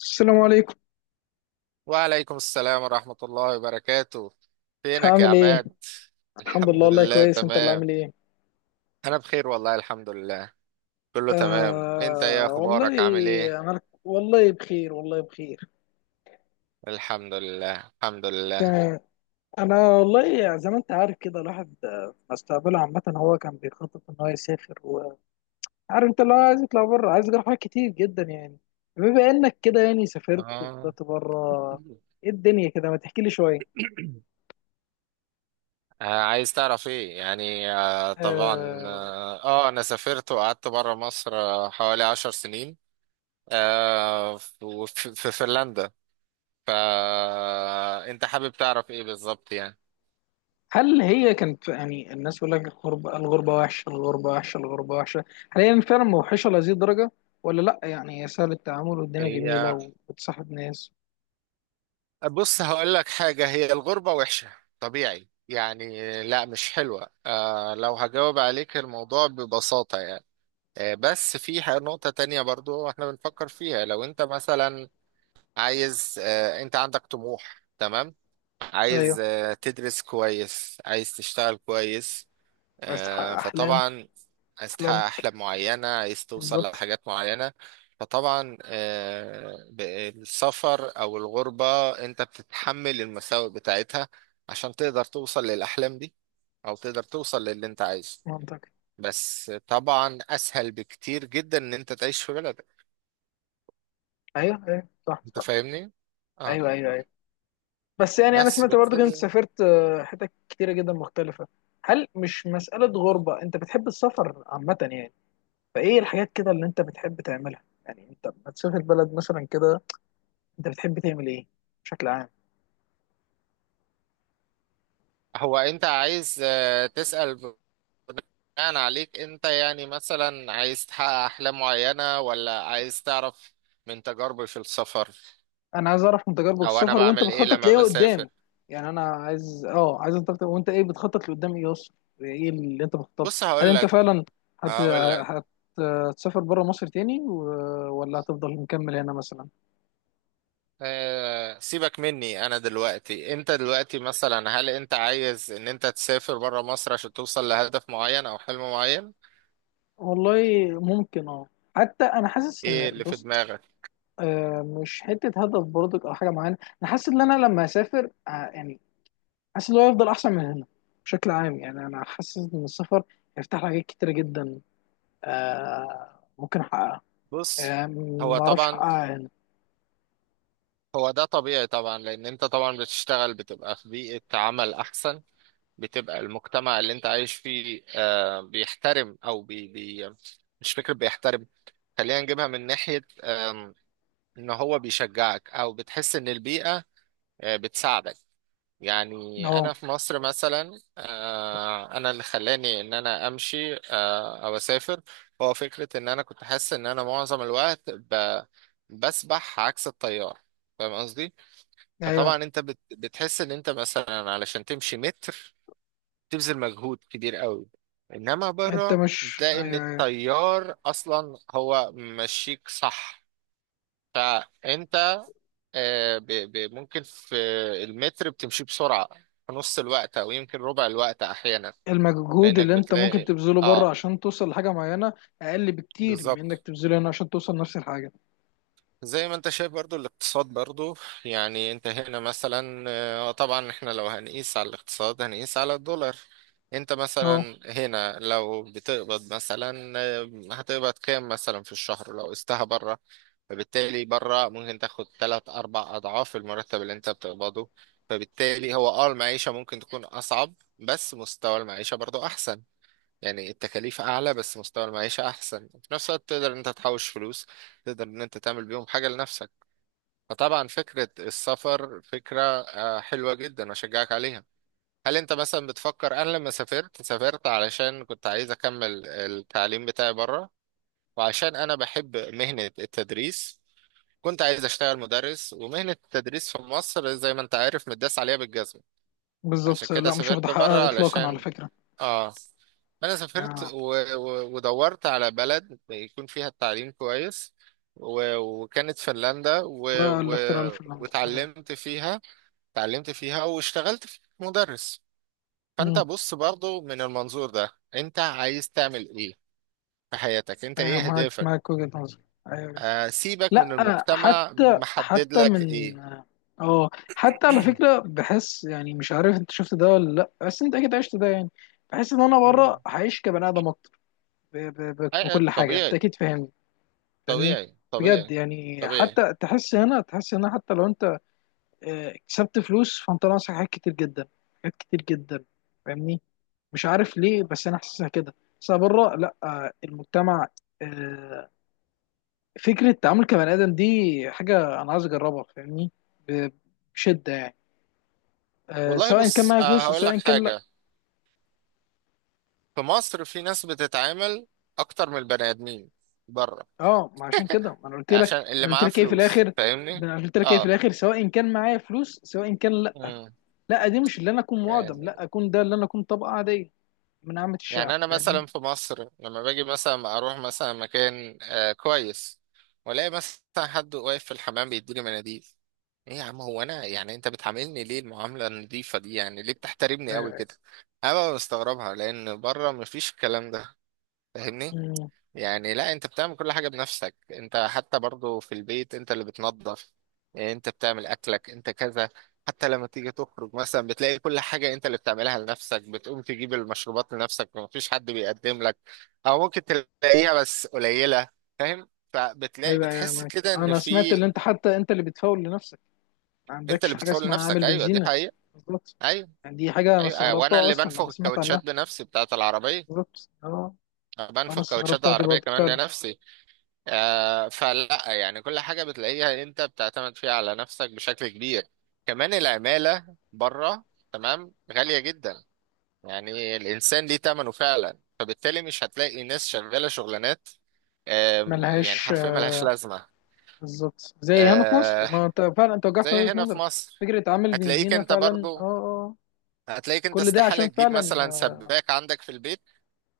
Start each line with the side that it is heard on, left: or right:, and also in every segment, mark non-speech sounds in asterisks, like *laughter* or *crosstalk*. left: السلام عليكم.
right: وعليكم السلام ورحمة الله وبركاته. فينك يا
left: عامل ايه؟
right: عماد؟
left: الحمد لله،
right: الحمد
left: والله
right: لله،
left: كويس. انت اللي عامل
right: تمام.
left: ايه؟
right: أنا بخير والله، الحمد لله، كله تمام. أنت إيه
left: آه والله،
right: أخبارك؟ عامل إيه؟
left: والله بخير، والله بخير.
right: الحمد لله. الحمد لله.
left: تمام. انا والله زي ما انت عارف كده الواحد مستقبله عامه، هو كان بيخطط ان هو يسافر، وعارف انت لو عايز يطلع بره، عايز يجرب حاجات كتير جدا يعني. بما انك كده يعني سافرت
right: آه.
left: وطلعت بره، ايه الدنيا كده؟ ما تحكي لي شويه.
right: آه، عايز تعرف ايه يعني؟ آه طبعا،
left: آه،
right: انا سافرت وقعدت بره مصر، حوالي 10 سنين. آه وفي- في في فنلندا. فانت حابب تعرف ايه بالظبط يعني؟
left: هل هي كانت يعني الناس بيقول لك الغربة الغربة وحشة، الغربة وحشة، الغربة وحشة؟ هل هي فعلا موحشة لهذه الدرجة؟ ولا لأ؟ يعني هي سهل التعامل والدنيا جميلة،
right: هي
left: وبتصاحب ناس.
right: بص، هقول لك حاجة. هي الغربة وحشة، طبيعي يعني، لا مش حلوة. لو هجاوب عليك الموضوع ببساطة يعني، بس في نقطة تانية برضو احنا بنفكر فيها. لو انت مثلا عايز، انت عندك طموح، تمام؟
left: أيوه.
right: عايز تدرس كويس، عايز تشتغل كويس،
left: عايز تحقق أحلام.
right: فطبعا عايز تحقق
left: أحلام.
right: أحلام معينة، عايز توصل
left: بالظبط.
right: لحاجات معينة. فطبعا السفر أو الغربة أنت بتتحمل المساوئ بتاعتها عشان تقدر توصل للأحلام دي، أو تقدر توصل للي أنت عايزه.
left: منطقي.
right: بس طبعا أسهل بكتير جدا إن أنت تعيش في بلدك.
left: أيوه، أيوه، صح،
right: أنت
left: صح.
right: فاهمني؟ اه.
left: أيوه، أيوه، أيوه. بس يعني أنا
right: بس
left: سمعت
right: بس
left: برضه كنت سافرت حتت كتيرة جدا مختلفة. هل مش مسألة غربة؟ أنت بتحب السفر عامة يعني؟ فإيه الحاجات كده اللي أنت بتحب تعملها؟ يعني أنت لما تسافر بلد مثلا كده، أنت بتحب تعمل إيه بشكل عام؟
right: هو أنت عايز، تسأل بناء عليك انت، يعني مثلا عايز تحقق احلام معينة، ولا عايز تعرف من تجاربي في السفر
left: انا عايز اعرف من تجاربك
right: او انا
left: السفر، وانت
right: بعمل ايه
left: بتخطط
right: لما
left: لايه
right: بسافر؟
left: قدام. يعني انا عايز عايز، انت ايه بتخطط لقدام ايه اصلا؟ ايه اللي انت بتخطط؟
right: بص
left: هل
right: هقول
left: انت
right: لك،
left: فعلا هت...
right: هقول لك
left: هت- هتسافر بره مصر تاني ولا هتفضل مكمل هنا مثلا؟
right: سيبك مني. انا دلوقتي، انت دلوقتي مثلا، هل انت عايز ان انت تسافر بره مصر عشان توصل لهدف معين او حلم معين؟
left: والله ممكن اه حتى انا حاسس
right: ايه
left: ان،
right: اللي في
left: بص،
right: دماغك؟
left: مش حته هدف برضك او حاجه معينه. انا حاسس ان انا لما اسافر، يعني، حاسس ان هو هيفضل احسن من هنا بشكل عام. يعني انا حاسس ان السفر هيفتح لي حاجات كتيره جدا، ممكن احققها.
right: بص، هو
left: ما اعرفش
right: طبعا
left: حقها يعني.
right: هو ده طبيعي طبعا، لان انت طبعا بتشتغل، بتبقى في بيئة عمل احسن، بتبقى المجتمع اللي انت عايش فيه بيحترم او بي بي، مش فكرة بيحترم، خلينا نجيبها من ناحية، ان هو بيشجعك، او بتحس ان البيئة بتساعدك. يعني
left: اهو.
right: انا في مصر مثلا، انا اللي خلاني ان انا امشي او اسافر، هو فكرة ان انا كنت حاسس ان انا معظم الوقت بسبح عكس التيار. فاهم قصدي؟ فطبعا
left: ايوه.
right: انت بتحس ان انت مثلا علشان تمشي متر، بتبذل مجهود كبير قوي، انما
left: انت
right: بره
left: مش
right: بتلاقي ان
left: ايوه، ايوه.
right: التيار اصلا هو ماشيك، صح؟ فانت آه، ب- ممكن في المتر بتمشي بسرعه، في نص الوقت او يمكن ربع الوقت احيانا،
left: المجهود
right: لانك
left: اللي انت ممكن
right: بتلاقي.
left: تبذله بره
right: اه،
left: عشان توصل لحاجه معينه اقل بكتير من انك
right: بالظبط.
left: تبذله هنا عشان توصل نفس الحاجه.
right: زي ما انت شايف برضو، الاقتصاد برضو، يعني انت هنا مثلا، طبعا احنا لو هنقيس على الاقتصاد، هنقيس على الدولار. انت
left: اهو.
right: مثلا هنا لو بتقبض مثلا، هتقبض كام مثلا في الشهر لو قستها بره؟ فبالتالي بره ممكن تاخد تلات اربع اضعاف المرتب اللي انت بتقبضه، فبالتالي هو، المعيشة ممكن تكون اصعب بس مستوى المعيشة برضو احسن. يعني التكاليف اعلى بس مستوى المعيشة احسن، في نفس الوقت تقدر ان انت تحوش فلوس، تقدر ان انت تعمل بيهم حاجة لنفسك. فطبعا فكرة السفر فكرة، حلوة جدا، واشجعك عليها. هل انت مثلا بتفكر؟ انا لما سافرت، سافرت علشان كنت عايز اكمل التعليم بتاعي بره، وعشان انا بحب مهنة التدريس. كنت عايز اشتغل مدرس، ومهنة التدريس في مصر زي ما انت عارف متداس عليها بالجزمة. عشان
left: بالظبط.
right: كده
left: لا، مش واخده
right: سافرت بره
left: حقها اطلاقا على
right: علشان،
left: فكره.
right: اه انا سافرت
left: اه،
right: ودورت على بلد يكون فيها التعليم كويس، وكانت فنلندا
left: بقى الاختراع الفنلندي، ايوه.
right: وتعلمت فيها تعلمت فيها واشتغلت في مدرس. فانت
left: مم.
right: بص برضو، من المنظور ده انت عايز تعمل ايه في حياتك؟ انت
left: أيوة،
right: ايه
left: معاك،
right: هدفك؟
left: معاك وجهه نظر. ايوه.
right: سيبك من
left: لا.
right: المجتمع،
left: حتى
right: محدد
left: حتى
right: لك
left: من
right: ايه؟
left: اه حتى على فكره، بحس يعني مش عارف انت شفت ده ولا لا، بس انت اكيد عشت ده يعني. بحس ان انا بره
right: مم.
left: هعيش كبني ادم ب- ب- ب- بكل حاجه، انت
right: طبيعي.
left: اكيد فاهمني. فاهمني.
right: طبيعي،
left: بجد
right: طبيعي،
left: يعني،
right: طبيعي،
left: حتى تحس هنا، تحس هنا، حتى لو انت كسبت فلوس، فانت ناقصك حاجات كتير جدا. حاجات كتير جدا. فاهمني. مش عارف ليه بس انا حاسسها كده. بس أنا بره، لا، المجتمع، آه، فكره التعامل كبني ادم دي، حاجه انا عايز اجربها. فاهمني. ب- بشده يعني،
right: والله
left: سواء كان
right: بص،
left: معايا فلوس أو
right: هقول
left: سواء
right: لك
left: كان لا.
right: حاجة. في مصر في ناس بتتعامل أكتر من البني آدمين بره،
left: اه، ما عشان كده ما انا قلت لك
right: عشان اللي
left: انا قلت
right: معاه
left: لك ايه في
right: فلوس.
left: الاخر.
right: فاهمني؟
left: انا قلت لك ايه في
right: اه.
left: الاخر؟ سواء كان معايا فلوس سواء كان لا،
right: مم.
left: لا، دي مش اللي انا اكون معدم،
right: يعني،
left: لا، اكون ده اللي انا اكون طبقه عاديه من عامه
right: يعني
left: الشعب.
right: أنا
left: فاهمني.
right: مثلا في مصر لما باجي مثلا أروح مثلا مكان كويس، وألاقي مثلا حد واقف في الحمام بيديني مناديل، إيه يا عم؟ هو أنا يعني، أنت بتعاملني ليه المعاملة النظيفة دي؟ يعني ليه بتحترمني قوي
left: ايوه.
right: كده؟ أنا ببقى مستغربها لأن بره مفيش الكلام ده. فاهمني؟
left: أمم.
right: يعني لا، انت بتعمل كل حاجة بنفسك، انت حتى برضو في البيت انت اللي بتنظف، انت بتعمل اكلك، انت كذا. حتى لما تيجي تخرج مثلا، بتلاقي كل حاجة انت اللي بتعملها لنفسك، بتقوم تجيب المشروبات لنفسك ومفيش حد بيقدم لك، او ممكن تلاقيها بس قليلة. فاهم؟ فبتلاقي
left: ايوه، ايوه،
right: بتحس
left: معاك.
right: كده ان
left: انا سمعت
right: في،
left: اللي انت، حتى انت اللي بتفاول لنفسك، ما
right: انت اللي
left: عندكش حاجه
right: بتفوق
left: اسمها
right: لنفسك.
left: عامل
right: ايوه دي
left: بنزينه.
right: حقيقة.
left: بالظبط.
right: ايوه،
left: يعني دي حاجه انا
right: ايوه، وانا
left: استغربتها
right: اللي
left: اصلا لما
right: بنفخ
left: سمعت
right: الكاوتشات
left: عنها.
right: بنفسي بتاعت العربية،
left: بالظبط، اه. انا
right: بنفخ كاوتشات
left: استغربتها دي
right: العربية
left: برضه
right: كمان
left: فعلا.
right: لنفسي. فلا يعني كل حاجة بتلاقيها انت بتعتمد فيها على نفسك بشكل كبير. كمان العمالة بره، تمام، غالية جدا، يعني الإنسان ليه تمنه فعلا. فبالتالي مش هتلاقي ناس شغالة شغلانات، يعني
left: ملهاش
right: حرفيا
left: آه،
right: ملهاش لازمة.
left: بالظبط، زي هنا في مصر،
right: آه،
left: ما انت فعلا انت وجهت
right: زي
left: وجهه
right: هنا في
left: نظرك.
right: مصر،
left: فكره عامل
right: هتلاقيك
left: بنزينه
right: انت
left: فعلا
right: برضو،
left: اه
right: هتلاقيك انت
left: كل ده
right: استحالة
left: عشان
right: تجيب
left: فعلا
right: مثلا
left: اه
right: سباك عندك في البيت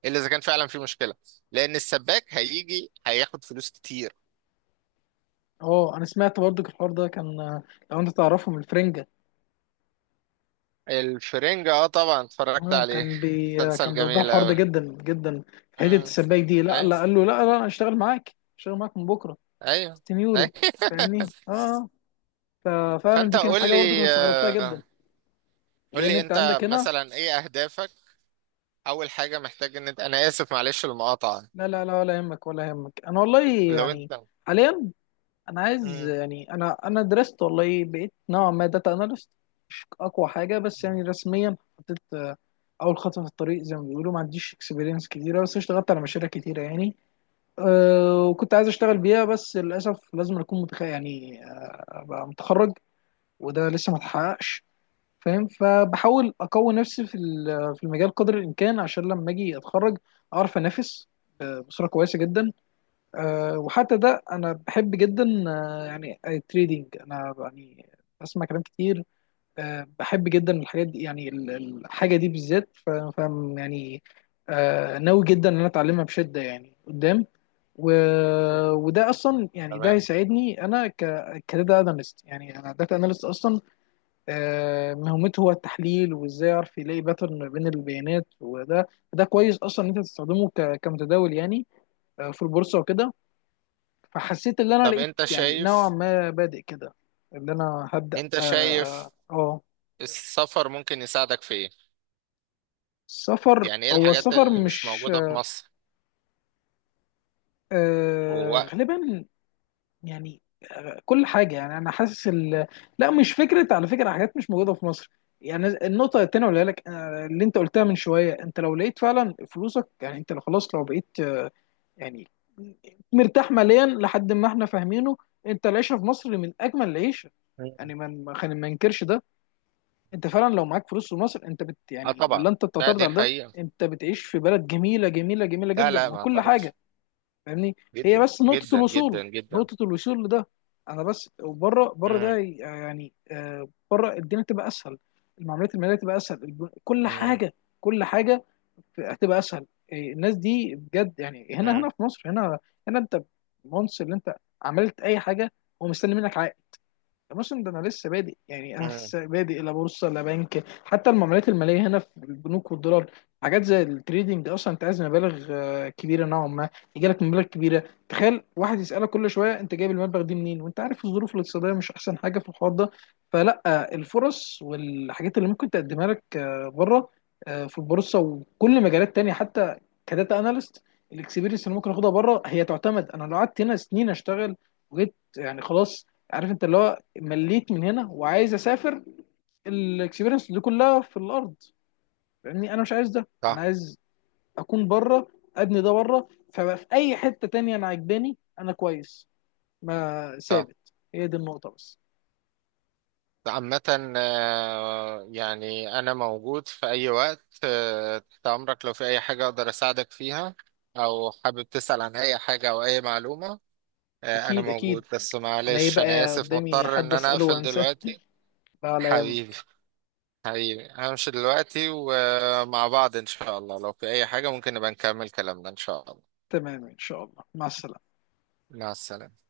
right: إلا إذا كان فعلا في مشكلة، لأن السباك هيجي هياخد فلوس كتير.
left: انا سمعت برضه الحوار ده كان. لو انت تعرفهم الفرنجه.
right: الفرنجة، طبعا اتفرجت
left: اه،
right: عليه،
left: كان بي
right: مسلسل
left: كان بيوضح
right: جميل
left: الحوار ده
right: اوي.
left: جدا جدا. في حته
right: مم.
left: السباك دي، لا،
right: ايوه،
left: لا، قال له، لا، لا، انا اشتغل معاك، اشتغل معاك من بكره،
right: ايوه،
left: 60
right: ايوه.
left: يورو. فاهمني اه
right: *laughs*
left: آه. ففعلا
right: فانت
left: دي كانت
right: قول
left: حاجه برضه كنت
right: لي،
left: استغربتها جدا،
right: قول
left: لان
right: لي
left: انت
right: انت
left: عندك هنا.
right: مثلا ايه اهدافك؟ اول حاجة محتاج ان انت، انا اسف معلش المقاطعة،
left: لا، لا، لا، ولا يهمك، ولا يهمك، انا والله
right: لو
left: يعني
right: انت.
left: حاليا انا عايز،
right: مم.
left: يعني، انا درست والله، بقيت نوعا ما داتا اناليست، مش اقوى حاجه، بس يعني رسميا حطيت، اول خطوه في الطريق زي ما بيقولوا، ما عنديش اكسبيرينس كتيره، بس اشتغلت على مشاريع كتيره يعني. وكنت عايز اشتغل بيها بس للاسف لازم اكون يعني ابقى متخرج، وده لسه ما اتحققش. فاهم، فبحاول اقوي نفسي في المجال قدر الامكان عشان لما اجي اتخرج اعرف انافس بصوره كويسه جدا. وحتى ده انا بحب جدا. يعني التريدينج، انا يعني بسمع كلام كتير، بحب جدا الحاجات دي، يعني الحاجه دي بالذات، فاهم يعني. ناوي جدا ان انا اتعلمها بشده يعني قدام، و...
right: مم.
left: وده اصلا يعني ده
right: تمام.
left: هيساعدني انا كداتا اناليست. يعني انا داتا اناليست اصلا، مهمته هو التحليل، وازاي اعرف يلاقي باترن ما بين البيانات. وده، ده كويس اصلا ان انت تستخدمه كمتداول يعني، في البورصه وكده. فحسيت ان انا
right: طب
left: لقيت
right: انت
left: يعني نوعا
right: شايف
left: ما بادئ كده، ان انا هبدا
right: انت
left: اه
right: شايف
left: آه، آه،
right: السفر ممكن يساعدك في ايه؟
left: السفر،
right: يعني ايه
left: هو
right: الحاجات
left: السفر
right: اللي مش
left: مش
right: موجودة في مصر ووقت؟
left: غالبا. يعني كل حاجة، يعني أنا حاسس لا، مش فكرة على فكرة حاجات مش موجودة في مصر. يعني النقطة التانية اللي لك آه، اللي أنت قلتها من شوية، أنت لو لقيت فعلا فلوسك، يعني أنت لو خلاص، لو بقيت، يعني مرتاح ماليا لحد ما احنا فاهمينه، أنت العيشة في مصر من أجمل العيشة،
right: مم.
left: يعني ما خلينا ما ننكرش ده. أنت فعلا لو معاك فلوس في مصر، أنت بت
right: اه
left: يعني،
right: طبعا.
left: ولا أنت
right: لا
left: بتعترض
right: دي
left: على ده؟
right: حقيقة.
left: أنت بتعيش في بلد جميلة، جميلة، جميلة
right: لا
left: جدا،
right: لا
left: من
right: ما
left: كل حاجة.
right: اعترضش،
left: فاهمني. هي
right: جدا
left: بس نقطة
right: جدا جدا
left: الوصول،
right: جدا.
left: نقطة الوصول لده، انا بس. وبره، بره
right: امم،
left: ده يعني بره الدنيا تبقى اسهل، المعاملات المالية تبقى اسهل، كل
right: امم،
left: حاجة، كل حاجة هتبقى اسهل. إيه، الناس دي بجد، يعني هنا،
right: امم،
left: هنا في مصر، هنا، هنا انت مونس اللي انت عملت اي حاجة هو مستني منك عائد. الموسم ده انا لسه بادئ، يعني انا
right: امم.
left: لسه بادئ، لا بورصه لا بنك، حتى المعاملات الماليه هنا في البنوك والدولار. حاجات زي التريدينج اصلا انت عايز مبالغ كبيره نوعا ما، يجي لك مبالغ كبيره، تخيل واحد يسالك كل شويه انت جايب المبلغ دي منين، وانت عارف الظروف الاقتصاديه مش احسن حاجه في الحوار ده. فلا، الفرص والحاجات اللي ممكن تقدمها لك بره، في البورصه وكل مجالات تانية، حتى كداتا اناليست، الاكسبيرينس اللي ممكن اخدها بره هي تعتمد. انا لو قعدت هنا سنين اشتغل وجيت يعني خلاص، عارف انت اللي هو مليت من هنا وعايز اسافر، الاكسبيرينس دي كلها في الارض. فاهمني انا مش عايز ده، انا
right: صح،
left: عايز اكون بره، ابني ده بره، فبقى في اي حته تانية انا عجباني انا كويس، ما
right: صح.
left: ثابت هي دي النقطه بس.
right: عامة، يعني أنا موجود في أي وقت تحت أمرك لو في أي حاجة أقدر أساعدك فيها، أو حابب تسأل عن أي حاجة أو أي معلومة. أنا
left: اكيد، اكيد،
right: موجود، بس
left: انا ايه
right: معلش أنا
left: بقى
right: آسف
left: قدامي
right: مضطر إن
left: حد
right: أنا
left: اساله
right: أقفل
left: وانساه،
right: دلوقتي.
left: لا، على
right: حبيبي،
left: يهمك.
right: حبيبي، همشي دلوقتي، ومع بعض إن شاء الله لو في أي حاجة ممكن نبقى نكمل كلامنا إن شاء الله.
left: تمام، ان شاء الله، مع السلامه.
right: مع السلامة.